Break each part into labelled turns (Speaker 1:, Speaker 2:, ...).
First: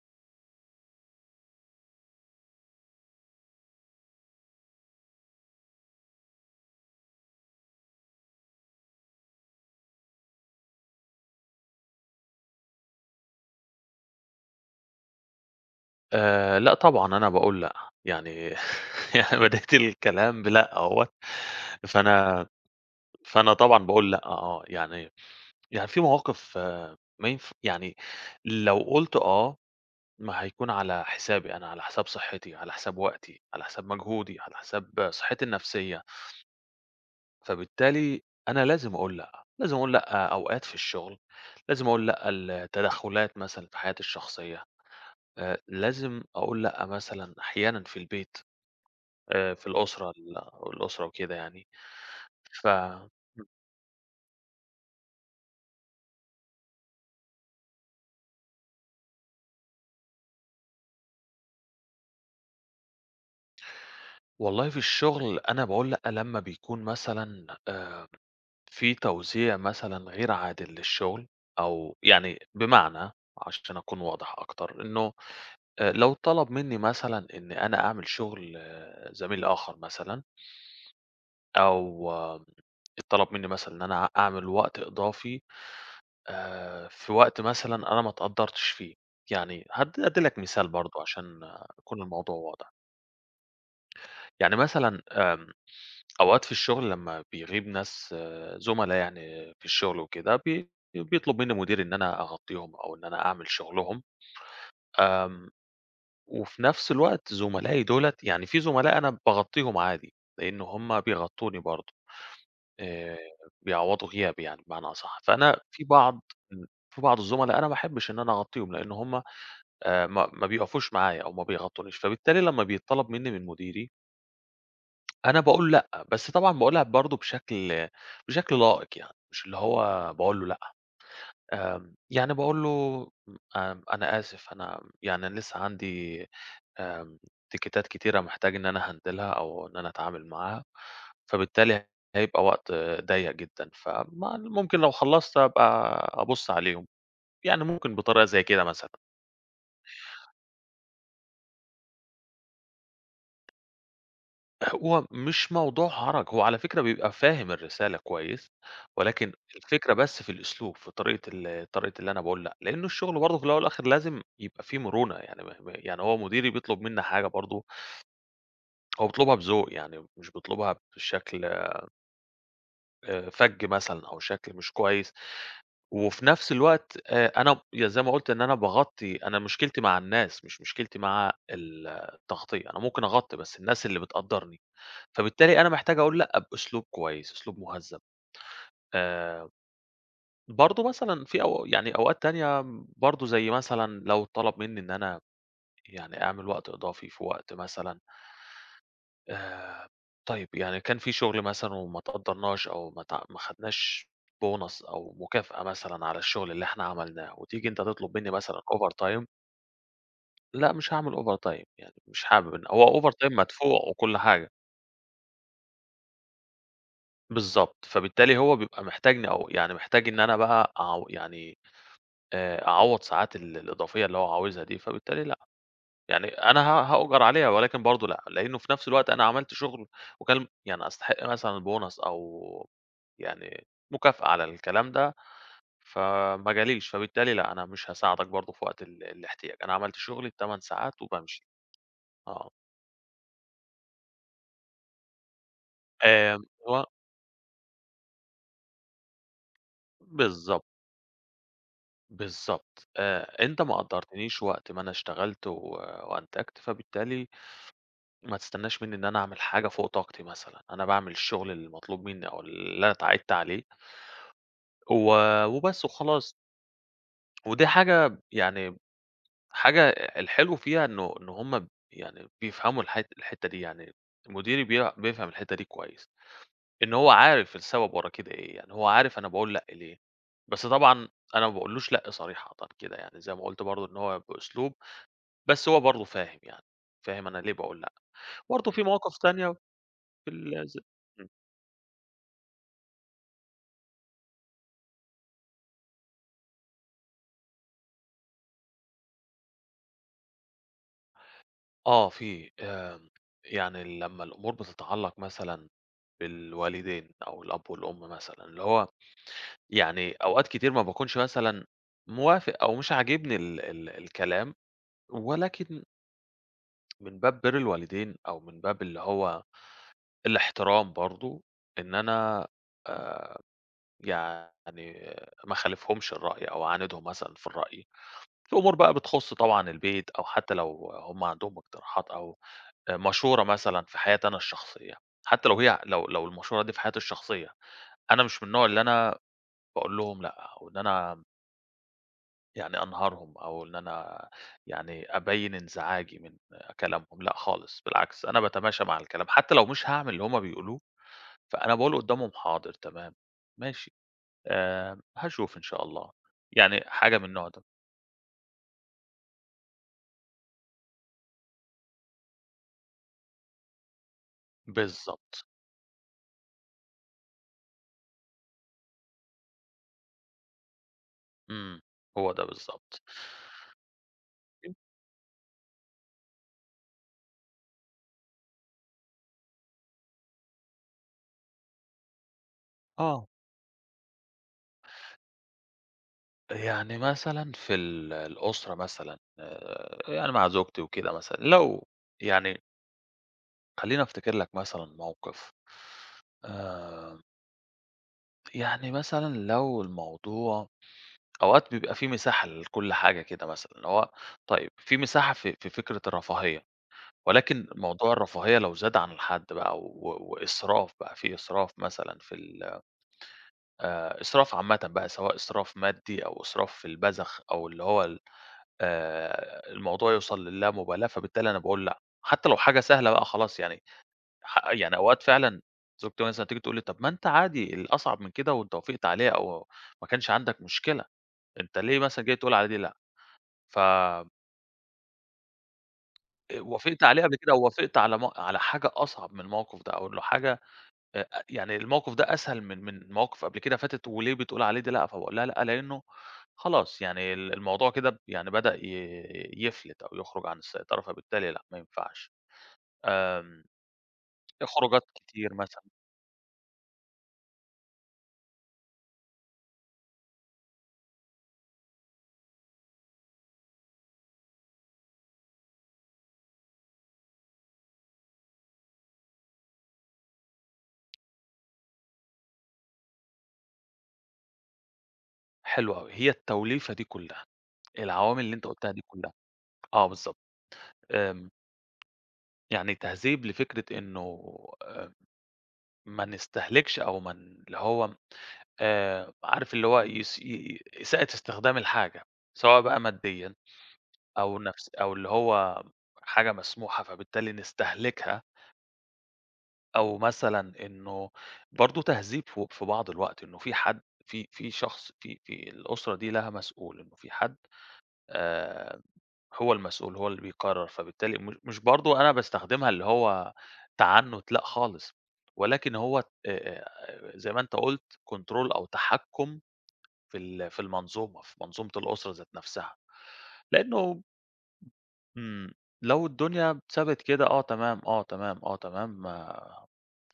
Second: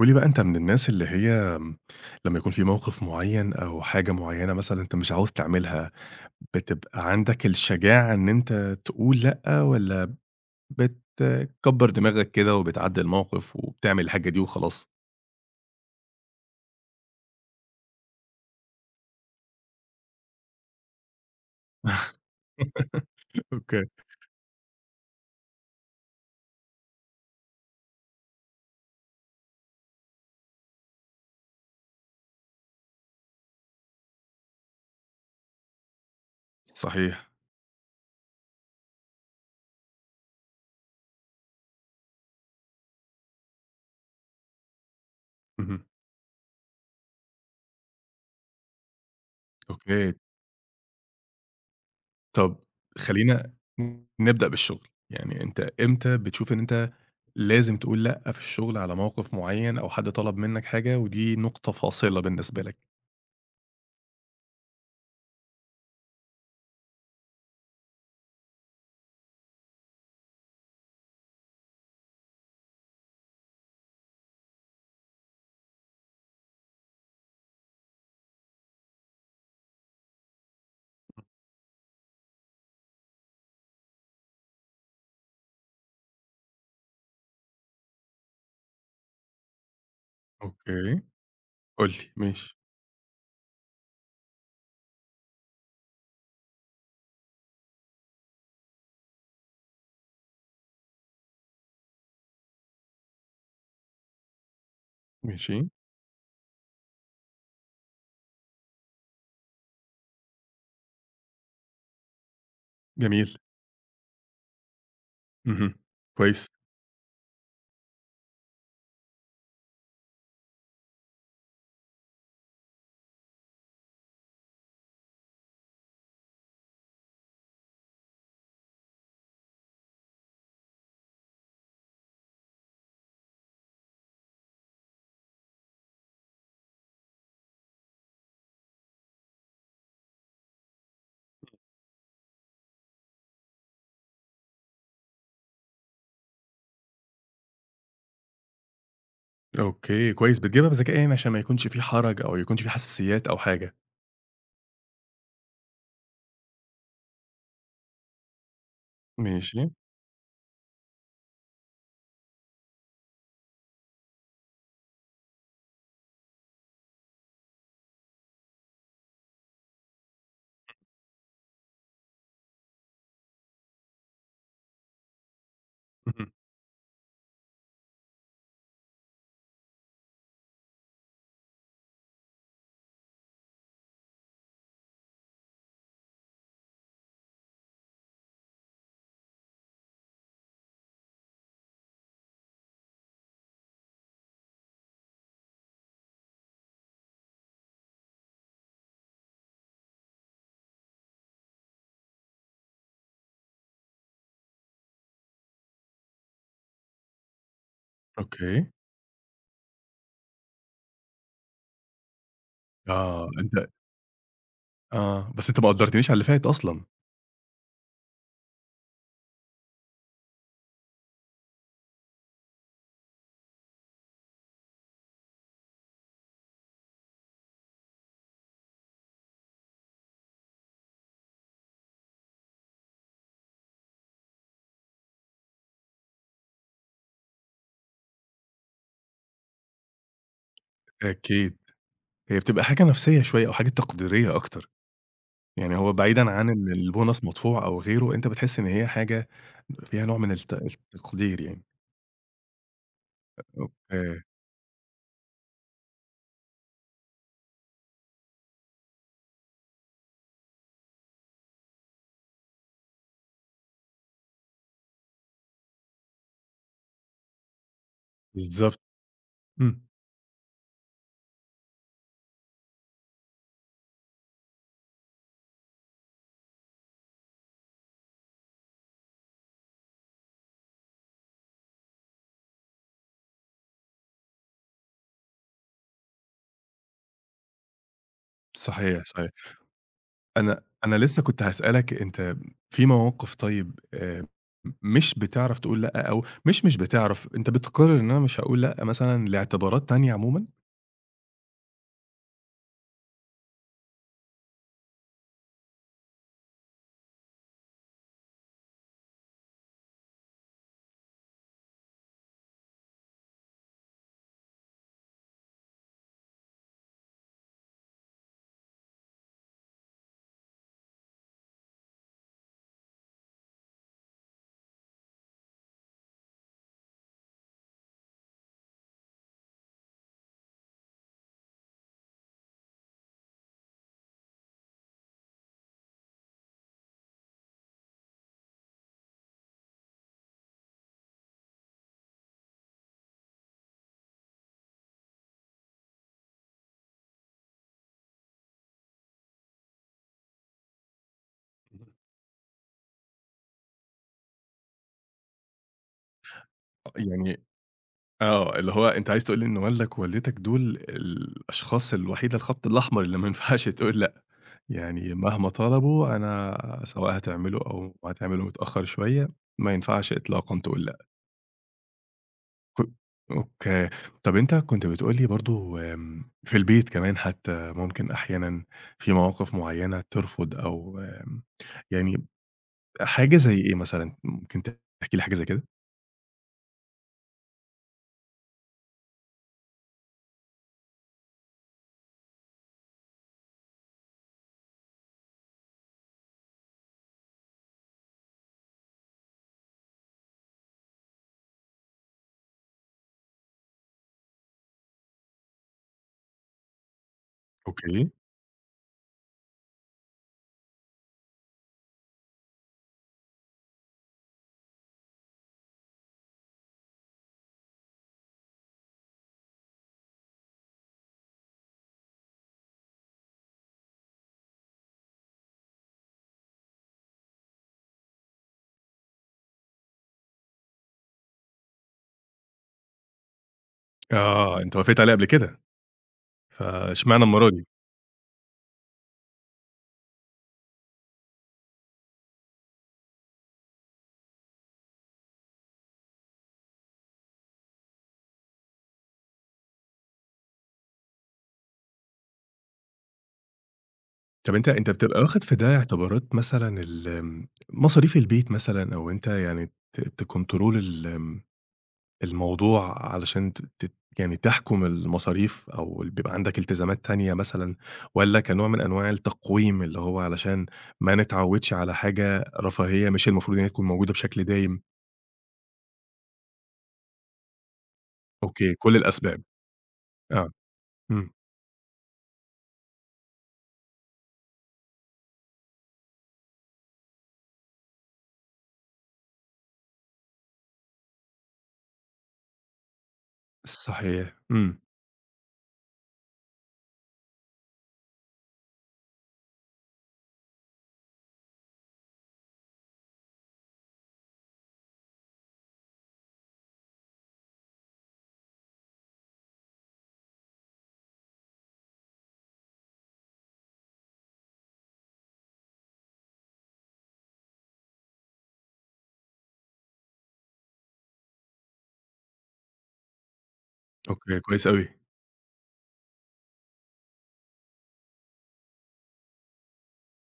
Speaker 1: قُل لي بقى أنت من الناس اللي هي لمّا يكون في موقف معيّن أو حاجة معيّنة مثلًا أنت مش عاوز تعملها، بتبقى عندك الشجاعة إن أنت تقول لأ، والّا بتكبّر دماغك كده وبتعدّي الموقف وبتعمل الحاجة دي وخلاص؟
Speaker 2: لأ طبعًا أنا باقول لأ، يعني يعني بدأت الكلام بلأ أهوّة، فأنا فأنا طبعًا
Speaker 1: أوكي،
Speaker 2: باقول لأ آه، يعني في مواقف آه ما ينف يعني لو قُلت آه، ما هيكون على حسابي أنا، على حساب صحّتي، على حساب وقتي، على حساب مجهودي، على حساب صحّتي النفسية،
Speaker 1: صحيح،
Speaker 2: فبالتالي أنا لازم أقول لأ، لازم أقول لأ أوقات في الشغل، لازم أقول لأ لتدخلات مثلًا في حياتي الشخصية،
Speaker 1: اهم،
Speaker 2: لازم أقول لأ مثلًا أحيانًا في البيت. في الأسرة
Speaker 1: أوكي.
Speaker 2: ال الأسرة وكده يعني.
Speaker 1: طَب
Speaker 2: ف
Speaker 1: خلّينا نبدأ بالشغل، يعني أنت إمتى بتشوف إن أنت لازم تقول لأ في الشغل على موقف معيّن أو حد طلب منّك حاجة ودي نقطة فاصلة بالنسبة لك؟
Speaker 2: والله في الشغل أنا باقول لأ لمّا بيكون مثلًا في توزيع مثلًا غير عادل للشغل أو يعني بمعنى عشان أكون واضح أكتر، إنه لو طلب منّي مثلًا إن أنا أعمل شغل آه، زميل آخر مثلًا أو آه، اتطلب منّي مثلًا إن أنا أعمل وقت إضافي في وقت مثلًا أنا ما اتقدّرتش فيه. يعني هادّي لك مثال برضه
Speaker 1: أوكي.
Speaker 2: عشان آه،
Speaker 1: قُل
Speaker 2: يكون
Speaker 1: لي،
Speaker 2: الموضوع
Speaker 1: ماشي،
Speaker 2: واضح. يعني مثلًا أوقات في الشغل لمّا بيغيب ناس زُملا يعني في الشغل وكده، بيطلب منّي مديري إن أنا أغطّيهم أو إن أنا أعمل شغلهم، آمم،
Speaker 1: ماشي،
Speaker 2: وفي نفس الوقت زُملائي دُولة يعني في زُملاء أنا باغطّيهم عادي، لإن هم بيغطّوني برضه، آآ،
Speaker 1: جميل،
Speaker 2: بيعوّضوا غيابي يعني بمعنى أصح، فأنا
Speaker 1: اهم، كويس،
Speaker 2: م في بعض الزُملا أنا ما احبّش إن أنا أغطّيهم، لإن هم ما بيقفوش معايا أو ما بيغطّونيش، فبالتالي لمّا بيتطلب منّي من مديري أنا باقول لأ، بس طبعًا باقولها برضه بشكل لائق يعني، مش اللي هو باقول له لأ، يعني باقول له م آمم، أنا آسف أنا يعني أنا لسه عندي آمم، تيكيتات كتيرة محتاج إن أنا أهندلها أو إن أنا أتعامل معاها، فبالتالي هيبقى وقت ضيّق جدًا، فما ممكن لو خلّصت أبقى أبُص عليهم، يعني ممكن بطريقة زي كده مثلًا.
Speaker 1: أوكي، كويس، بتجيبها بذكاء يعني عشان ما يكونش في حرج أو يكونش في حساسيات أو حاجة،
Speaker 2: هو مش موضوع هرج، هو على فكرة بيبقى فاهم الرسالة كويس، ولكن
Speaker 1: ماشي،
Speaker 2: الفكرة بس في الأسلوب، في طريقة اللي أنا باقول لأ، لأنه الشغل برضه في الأول والآخر لازم يبقى في مرونة، يعني ما ما يعني هو مديري بيطلب منّي حاجة برضه، هو بيطلبها بذوق، يعني مش بيطلبها بشكل فَج مثلًا أو شكل مش كويس. وفي
Speaker 1: اهم،
Speaker 2: نفس الوقت أنا زي ما قُلت إن أنا باغطّي أنا مشكلتي مع الناس، مش مشكلتي مع التغطية، أنا ممكن أغطّي بس الناس اللي بتقدّرني، فبالتالي أنا محتاج أقول لأ بأسلوب كويس، أسلوب مهذّب. آآ برضه مثلًا في أو يعني أوقات تانية برضه زي مثلًا لو طلب منّي إن أنا يعني أعمل وقت إضافي في وقت مثلًا آآ طيب، يعني كان في شغل مثلًا وما اتقدّرناش أو ما خدناش bonus أو مكافأة مثلًا على الشغل اللي إحنا عملناه وتيجي أنت تطلب منّي مثلًا
Speaker 1: أوكي،
Speaker 2: overtime لأ، مش هاعمل overtime يعني مش حابب إن هو
Speaker 1: آه،
Speaker 2: overtime
Speaker 1: أنت
Speaker 2: مدفوع وكل حاجة.
Speaker 1: آه، بس أنت ما قدّرتنيش على اللي فات أصلًا،
Speaker 2: بالضبط، فبالتالي هو بيبقى محتاجني أو يعني محتاج إن أنا بقى أعوّض ساعات الإضافية اللي هو عاوزها دي، فبالتالي لأ. يعني أنا هاؤجر عليها ولكن برضه لأ، لإنه في نفس الوقت أنا عملت شغل وكان يعني أستحق مثلًا bonus أو يعني مكافأة على الكلام ده، فما جاليش، فبالتالي لأ، أنا مش هاساعدك برضه في وقت الاحتياج، أنا عملت شغلي ال 8 ساعات وبامشي،
Speaker 1: أكيد، هي
Speaker 2: آه،
Speaker 1: بتبقى حاجة نفسية شوية أو حاجة تقديرية أكتر، يعني هو بعيدًا
Speaker 2: آمم
Speaker 1: عن إن
Speaker 2: و
Speaker 1: البونص مدفوع أو غيره، أنت بتحس إن هي حاجة فيها نوع من الت
Speaker 2: بالضبط،
Speaker 1: التقدير يعني،
Speaker 2: بالضبط، أنت ما
Speaker 1: أوكي،
Speaker 2: قدّرتنيش وقت ما أنا اشتغلت وأنتجت، فبالتالي ما تستناش منّي إن أنا أعمل حاجة فوق طاقتي مثلًا، أنا باعمل الشغل المطلوب منّي أو اللي أنا اتعايدت عليه. و وبس وخلاص، ودي حاجة يعني
Speaker 1: بالضبط، إمم،
Speaker 2: حاجة الحلو فيها إنه إن هُم يعني بيفهموا الحتّة دي، يعني مديري بيفهم الحتّة دي كويس، إن هو عارف السبب ورا كده إيه، يعني هو عارف أنا باقول لأ ليه، بس طبعًا أنا ما باقولوش لأ صريحةً كده يعني زي ما قُلت برضه إن هو بأسلوب، بس هو برضه فاهم يعني، فاهم أنا ليه باقول لأ، برضه في
Speaker 1: صحيح،
Speaker 2: مواقف
Speaker 1: صحيح.
Speaker 2: تانية في
Speaker 1: أنا
Speaker 2: ال ز
Speaker 1: أنا لسه
Speaker 2: إمم،
Speaker 1: كنت هاسألك أنت في مواقف طيب مش بتعرف تقول لأ أو مش بتعرف، أنت بتقرر إن أنا مش هاقول لأ مثلًا لاعتبارات تانية عمومًا؟
Speaker 2: آه في، يعني لمّا الأمور بتتعلّق مثلًا بالوالدين أو الأب والأم مثلًا، اللي هو يعني أوقات كتير ما باكونش مثلًا موافق أو مش عاجبني ال الكلام، ولكن من باب بِرّ الوالدين أو من باب اللي هو الاحترام برضه، إن أنا آآ يعني ما اخالفهمش الرأي أو أعاندهم مثلًا في الرأي، في أمور بقى بتخُص طبعًا البيت أو حتى لو هم عندهم اقتراحات أو مشورة مثلًا في حياتي أنا الشخصية، حتى لو هي لو المشورة دي في حياتي الشخصية، أنا مش من النوع اللي أنا باقول لهم لأ، أو إن أنا يعني أنهارهم أو إن أنا يعني أبيّن انزعاجي من كلامهم، لأ خالص، بالعكس أنا باتماشى مع الكلام، حتى لو مش هاعمل اللي هُم بيقولوه، فأنا باقول قدّامهم حاضر تمام، ماشي، هاشوف إن شاء الله، يعني
Speaker 1: أ
Speaker 2: حاجة من
Speaker 1: يعني
Speaker 2: النوع ده،
Speaker 1: آه، اللي هو أنت عايز تقول لي إن والدك ووالدتك دول الأشخاص الوحيدة الخط الأحمر اللي ما ينفعش تقول لأ، يعني
Speaker 2: بالضبط،
Speaker 1: مهما طلبوا أنا سواء هتعمله أو هتعمله متأخر شوية، ما ينفعش إطلاقًا تقول لأ.
Speaker 2: إمم، هو ده
Speaker 1: ك
Speaker 2: بالضبط.
Speaker 1: أوكي. طَب أنت كنت بتقول لي برضه في البيت كمان حتى ممكن أحيانًا في مواقف معيّنة ترفض أو يعني
Speaker 2: آه،
Speaker 1: حاجة زي إيه مثلًا؟ ممكن تحكي لي حاجة زي كده؟
Speaker 2: يعني مثلًا في الأسرة مثلًا يعني مع زوجتي وكده مثلًا، لو يعني خلّيني أفتكر لك مثلًا موقف، آآ يعني مثلًا لو الموضوع أوقات بيبقى في مساحة لكل حاجة كده مثلًا، اللي هو طيب في مساحة في فكرة الرفاهية، ولكن
Speaker 1: أوكي.
Speaker 2: موضوع الرفاهية لو زاد عن الحد بقى وإسراف بقى، في إسراف مثلًا في ال إسراف عامةً بقى، سواء إسراف مادي أو إسراف في البذخ أو اللي هو ال الموضوع يوصل للامبالاة، فبالتالي أنا باقول لأ، حتى لو حاجة سهلة بقى خلاص يعني حق يعني أوقات فعلًا زوجتي مثلًا تيجي تقول لي: "طب ما أنت عادي الأصعب من كده وأنت وافقت عليه أو ما كانش عندك مشكلة، أنت ليه مثلًا جاي تقول على دي لأ؟" ف
Speaker 1: آه، أنت وافقت عليه قبل كده،
Speaker 2: وافقت عليه
Speaker 1: فاشمعنى
Speaker 2: قبل
Speaker 1: المرّة
Speaker 2: كده أو
Speaker 1: دي؟
Speaker 2: وافقت على على حاجة أصعب من الموقف ده أو إنه حاجة يعني الموقف ده أسهل من مواقف قبل كده فاتت وليه بتقول عليه دي لأ؟ فباقول لها: "لأ، لإنه خلاص يعني الموضوع كده يعني بدأ يفلت أو يخرج عن السيطرة، فبالتالي لأ، ما ينفعش." آمم،
Speaker 1: طَب أنت
Speaker 2: خروجات
Speaker 1: بتبقى واخد
Speaker 2: كتير
Speaker 1: في ده
Speaker 2: مثلًا.
Speaker 1: اعتبارات مثلًا ال مصاريف البيت مثلًا أو أنت يعني تكنترول ال الموضوع علشان ت ت يعني تحكُم المصاريف أو ال بيبقى عندك التزامات تانية مثلًا والّا كنوع من أنواع التقويم، اللي هو علشان ما نتعوّدش على حاجة رفاهية مش المفروض إن هي تكون موجودة بشكل دايم؟
Speaker 2: حلو أوي، هي التوليفة دي كلها. العوامل اللي أنت
Speaker 1: أوكي،
Speaker 2: قُلتها
Speaker 1: كل
Speaker 2: دي كلّها،
Speaker 1: الأسباب.
Speaker 2: آه بالضبط،
Speaker 1: آه. إمم.
Speaker 2: آمم، يعني تهذيب لفكرة إنه آآ ما نستهلكش أو ما ن اللي هو عارف اللي هو يس ي إساءة استخدام الحاجة، سواء بقى ماديًا
Speaker 1: صحيح.
Speaker 2: أو
Speaker 1: إمم.
Speaker 2: أو اللي هو حاجة مسموحة فبالتالي نستهلكها، أو مثلًا إنه برضه تهذيب في بعض الوقت إنه في حد في شخص في الأسرة دي لها مسؤول، إنه في حد آآ هو المسؤول، هو اللي بيقرّر، فبالتالي مش برضه أنا باستخدمها اللي هو تعنُّت، لأ خالص، ولكن هو زي ما أنت قُلت control أو تحكُّم في ال في المنظومة، في منظومة الأسرة ذات نفسها، لإنه
Speaker 1: أوكي، كويس أوي.
Speaker 2: إمم، لو الدنيا سابت كده آه تمام، آه تمام، آه تمام،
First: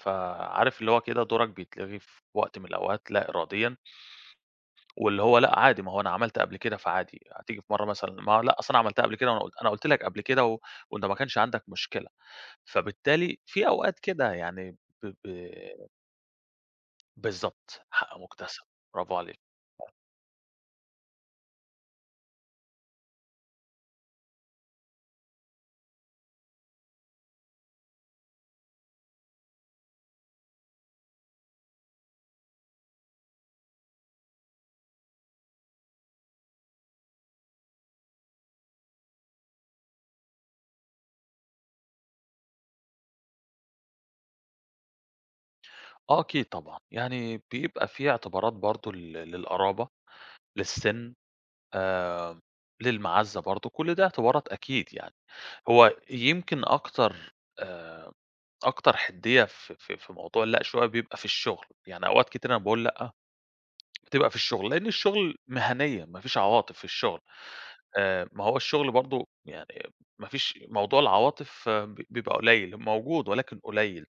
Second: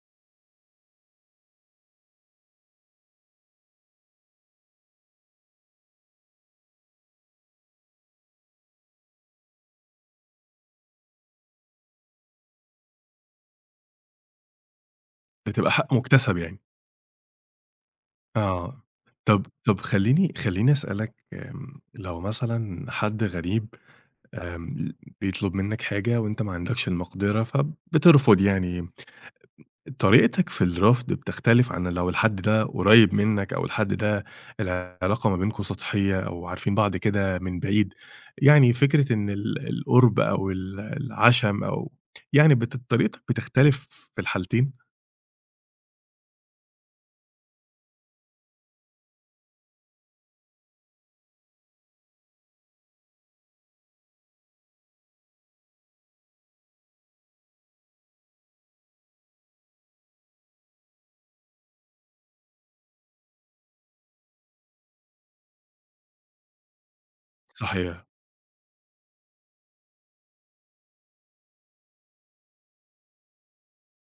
Speaker 2: فعارف اللي هو كده دورك بيتلغي في وقت من الأوقات لا إراديًا، واللي هو لأ عادي، ما هو أنا عملت قبل كده فعادي، هتيجي في مرّة مثلًا ما هو لأ أصل أنا عملتها قبل كده وأنا قلت أنا قلت لك قبل كده وأنت ما كانش عندك مشكلة، فبالتالي في أوقات كده يعني ب ب
Speaker 1: بتبقى حق مُكتسب يعني.
Speaker 2: بالضبط، حق مُكتسب،
Speaker 1: آه.
Speaker 2: برافو عليك.
Speaker 1: طب خلّيني أسألك لو مثلًا حد غريب آمم، بيطلب منّك حاجة وأنت ما عندكش المقدرة فبترفض يعني طريقتك في الرفض بتختلف عن لو الحد ده قريب منك أو الحد ده العلاقة ما بينكم سطحية أو عارفين بعض كده من بعيد، يعني فكرة إن ال القُرب أو ال العَشَم أو يعني طريقتك بتختلف في الحالتين؟
Speaker 2: آه أكيد طبعًا، يعني بيبقى في اعتبارات برضه لل للقرابة، للسِن، آآ للمَعزّة برضه، كل ده اعتبارات أكيد يعني. هو يمكن أكتر آآ أكتر حِدّية في موضوع اللأ شوية بيبقى في الشُغل، يعني أوقات كتير أنا باقول لأ بتبقى في الشغل، لإن الشغل مهنية، ما فيش عواطف في الشغل،
Speaker 1: صحيح،
Speaker 2: ما هو الشغل برضه يعني ما فيش موضوع العواطف بيبقى قليل، موجود ولكن قليل،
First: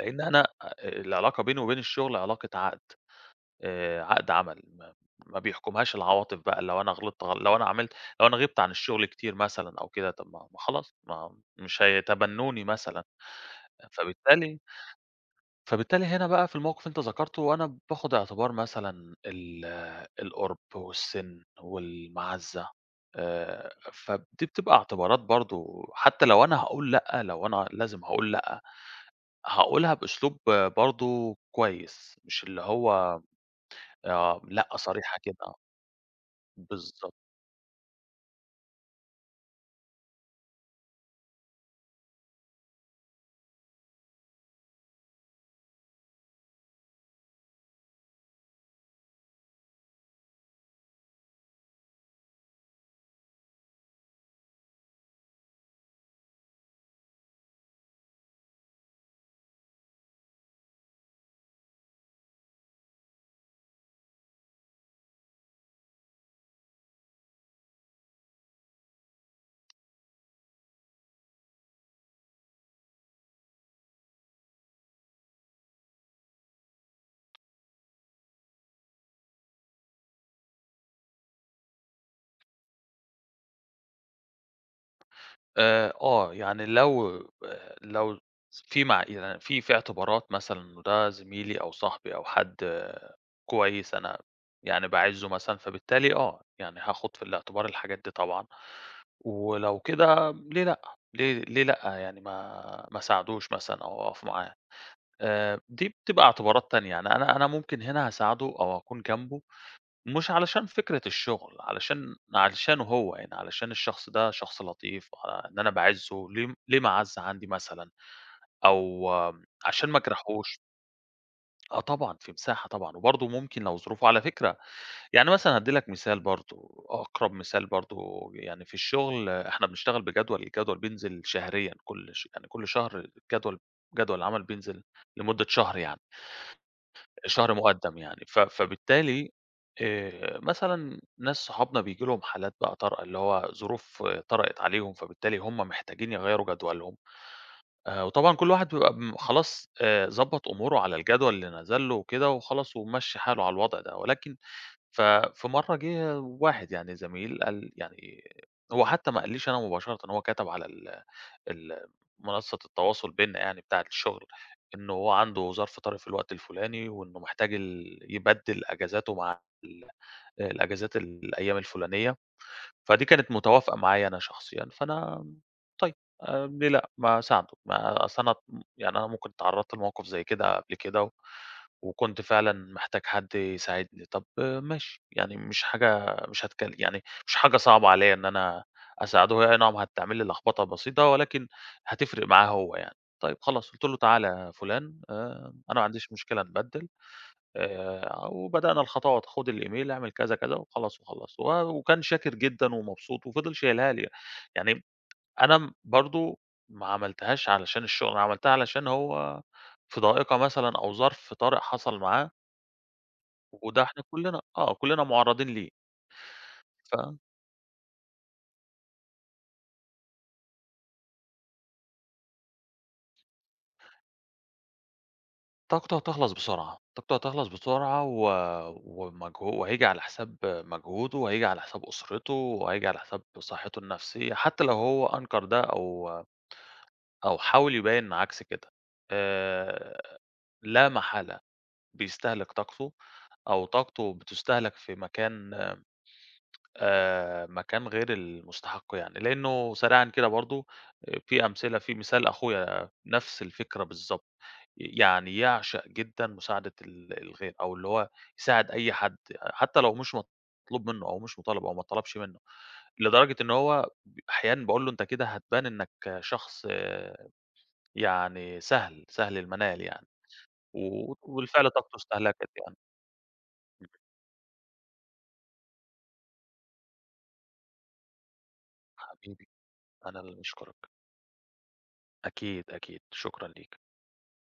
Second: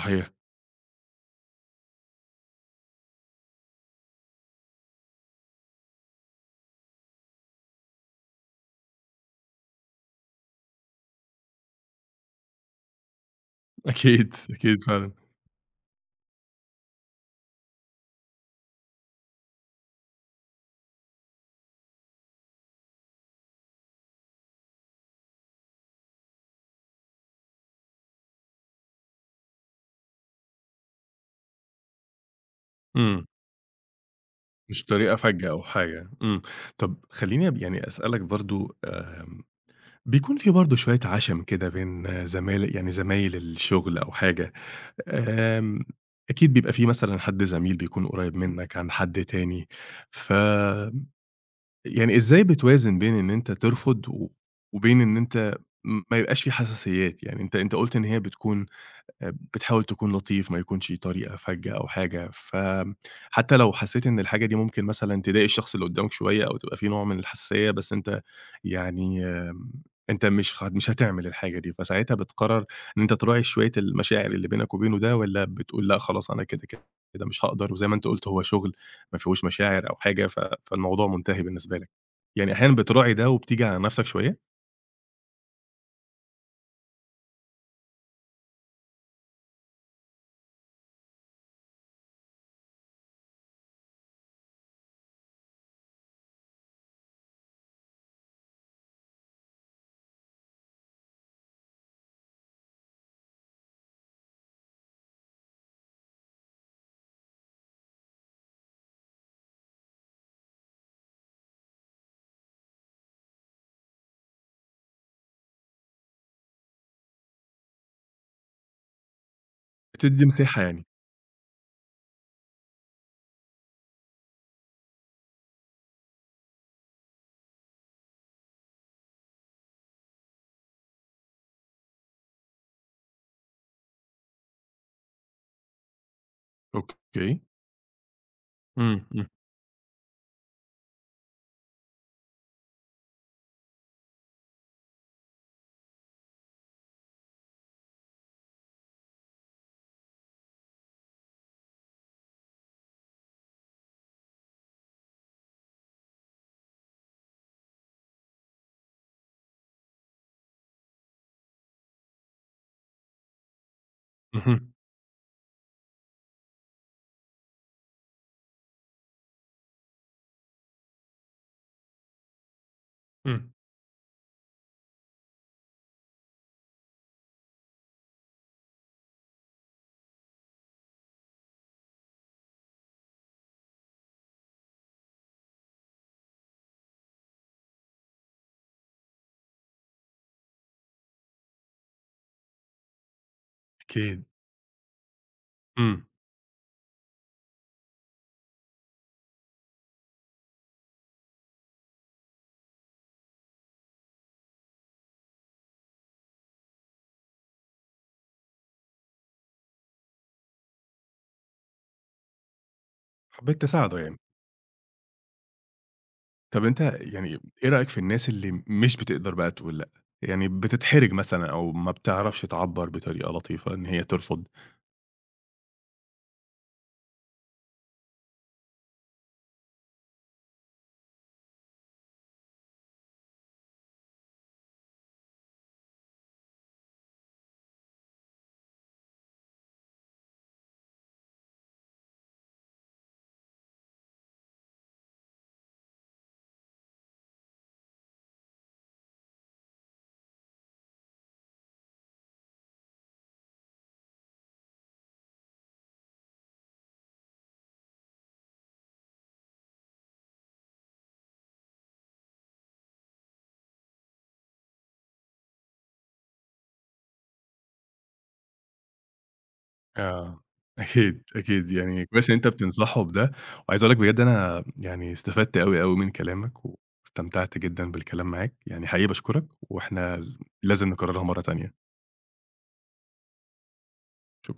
Speaker 2: لإن أنا العلاقة بيني وبين الشغل علاقة عقد، عقد عمل، ما بيحكمهاش العواطف بقى لو أنا غِبت عن الشغل كتير مثلًا أو كده، طَب ما ما خلاص ما مش هيتبنوني مثلًا،
Speaker 1: أكيد،
Speaker 2: فبالتالي
Speaker 1: أكيد فعلًا،
Speaker 2: هنا بقى في الموقف أنت ذكرته، وأنا باخد اعتبار مثلًا ال القُرب والسِن والمَعزّة فدي بتبقى اعتبارات برضه حتى لو أنا هاقول لأ، لو أنا لازم هاقول لأ، هاقولها بأسلوب برضه كويس، مش اللي هو
Speaker 1: إمم،
Speaker 2: آه، لأ
Speaker 1: مش طريقة
Speaker 2: صريحة
Speaker 1: فجة
Speaker 2: كده،
Speaker 1: أو حاجة، إمم، طب
Speaker 2: بالضبط.
Speaker 1: خلّيني يعني أسألك برضه بيكون في برضه شوية عَشَم كده بين زمايل يعني زمايل الشغل أو حاجة، آمم، أكيد بيبقى في مثلًا حد زميل بيكون قريب منّك عن حد تاني، ف يعني إزاي بتوازن بين إن أنت ترفض و وبين إن أنت ما يبقاش في حساسيّات؟ يعني أنت قُلت إن هي بتكون بتحاول تكون لطيف، ما يكونش طريقة فجة أو حاجة، فحتى لو حسيت إن الحاجة دي ممكن مثلًا تضايق الشخص اللي قدامك شوية أو تبقى في نوع من الحساسية، بس أنت يعني أنت مش هتعمل الحاجة دي، فساعتها بتقرر إن أنت تراعي شوية المشاعر اللي بينك وبينه ده، والّا بتقول لأ خلاص أنا كده، كده مش هاقدر، وزي ما أنت قُلت هو شغل ما فيهوش مشاعر أو حاجة، فالموضوع منتهي بالنسبة لك؟ يعني أحيانًا بتراعي ده وبتيجي على نفسك شوية؟
Speaker 2: يعني لو في مع يعني في اعتبارات مثلًا إنه ده زميلي أو صاحبي أو حد آه، كويس أنا يعني باعزّه مثلًا، فبالتالي آه، يعني هاخُد في الاعتبار الحاجات دي طبعًا، ولو كده ليه لأ، ليه لأ يعني ما اساعدوش مثلًا أو أقف معاه، دي بتبقى اعتبارات تانية، يعني أنا ممكن هنا هاساعده أو أكون جنبه مش علشان فكرة الشغل، علشانه هو يعني، علشان الشخص ده شخص لطيف، إن أنا باعزّه ليه مَعزّة عندي مثلًا، أو آه، عشان ما
Speaker 1: بتدّي
Speaker 2: اجرحوش.
Speaker 1: مساحة يعني.
Speaker 2: آه طبعًا، في مساحة طبعًا، وبرضه ممكن لو ظروفه على فكرة يعني مثلًا هادّي لك مثال برضه، أقرب مثال برضه يعني في الشغل آه، إحنا بنشتغل بجدول، الجدول بينزل شهريًا كل ش يعني كل شهر جدول جدول العمل بينزل لمدة شهر يعني.
Speaker 1: أوكي.
Speaker 2: شهر مُقدّم يعني، ف
Speaker 1: إمم، إمم،
Speaker 2: فبالتالي مثلًا ناس صحابنا بييجي لهم حالات بقى طارئة، اللي هو ظروف طرأت عليهم، فبالتالي هم محتاجين يغيّروا جدولهم، وطبعًا كل واحد بيبقى خلاص ضبّط أموره على الجدول اللي نزل له وكده وخلاص ومَمشّي حاله على الوضع ده، ولكن ففي مرّة جِه واحد يعني زميل قال يعني هو حتى ما قاليش أنا مباشرةً، هو كَتَب على ال منصة التواصل بيننا يعني بتاعة الشغل،
Speaker 1: اهم،
Speaker 2: إنه هو عنده ظرف طارئ في الوقت الفلاني، وإنه محتاج يبدِّل أجازاته مع الأجازات الأيام الفلانية، فدي كانت
Speaker 1: إمم،
Speaker 2: متوافقة معايا أنا شخصيًا، فأنا طيب ليه لأ، ما أساعده، ما أصل أنا يعني أنا ممكن اتعرّضت لموقف زي كده قبل كده وكنت فعلًا محتاج حد يساعدني، طب آه، ماشي، يعني مش حاجة مش هتكل يعني مش حاجة صعبة عليّا إن أنا أساعده، هي أي نعم هتعمل لي لخبطة بسيطة ولكن هتفرق معاه هو يعني. طيب خلاص، قُلت له: "تعالَ
Speaker 1: أكيد.
Speaker 2: يا فُلان، أنا ما
Speaker 1: إمم،
Speaker 2: عنديش مشكلة نبدِّل." وبدأنا الخطوات، خُد الإيميل، اعمل كذا، كذا وخلاص وخلّصت. وكان شاكر جدًا ومبسوط وفضل شايلها لي. يعني أنا برضه ما عملتهاش علشان الشغل، أنا عملتها علشان هو في ضائقة مثلًا أو ظرف طارئ حصل معاه
Speaker 1: حبيت
Speaker 2: وده
Speaker 1: تساعده
Speaker 2: إحنا
Speaker 1: يعني.
Speaker 2: كلّنا آه، كلّنا معرّضين ليه،
Speaker 1: طب أنت يعني إيه رأيك في الناس اللي مش بتقدر بقى تقول لأ؟ يعني بتتحرج مثلًا أو ما بتعرفش تعبّر بطريقة لطيفة إن هي ترفض؟
Speaker 2: فطاقته هتخلص بسرعة، طاقته هتخلص بسرعة ومجهو وهييجي على حساب مجهوده وهييجي على حساب أسرته وهييجي على حساب صحته النفسية، حتى لو هو أنكر ده أو أو حاول يبيّن عكس كده، آآ، لا محالة بيستهلك طاقته أو طاقته بتُستهلك في مكان مكان غير المستحق يعني، لإنه سريعًا كده برضه في مثال أخويا نفس الفكرة بالضبط، يعني يعشق جدًا مساعدة الغير أو اللي هو يساعد أي حد، حتى لو مش مطلوب منه أو مش مطالب أو ما اتطلبش منه، لدرجة إن هو أحيانًا باقول له أنت كده هتبان إنك شخص آه، يعني سهل، سهل المنال يعني،
Speaker 1: آه، أكيد،
Speaker 2: وبالفعل
Speaker 1: أكيد،
Speaker 2: طاقته
Speaker 1: يعني كويس إن أنت
Speaker 2: استهلكت يعني.
Speaker 1: بتنصحه بده، وعايز أقول لك بجد أنا يعني استفدت أوي، أوي من كلامك، واستمتعت جدًا بالكلام معاك، يعني حقيقي باشكرك،
Speaker 2: حبيبي أنا
Speaker 1: وإحنا
Speaker 2: اللي
Speaker 1: لازم
Speaker 2: باشكرك.
Speaker 1: نكررها مرة تانية،
Speaker 2: أكيد، أكيد، شكرًا ليك.
Speaker 1: شكرًا.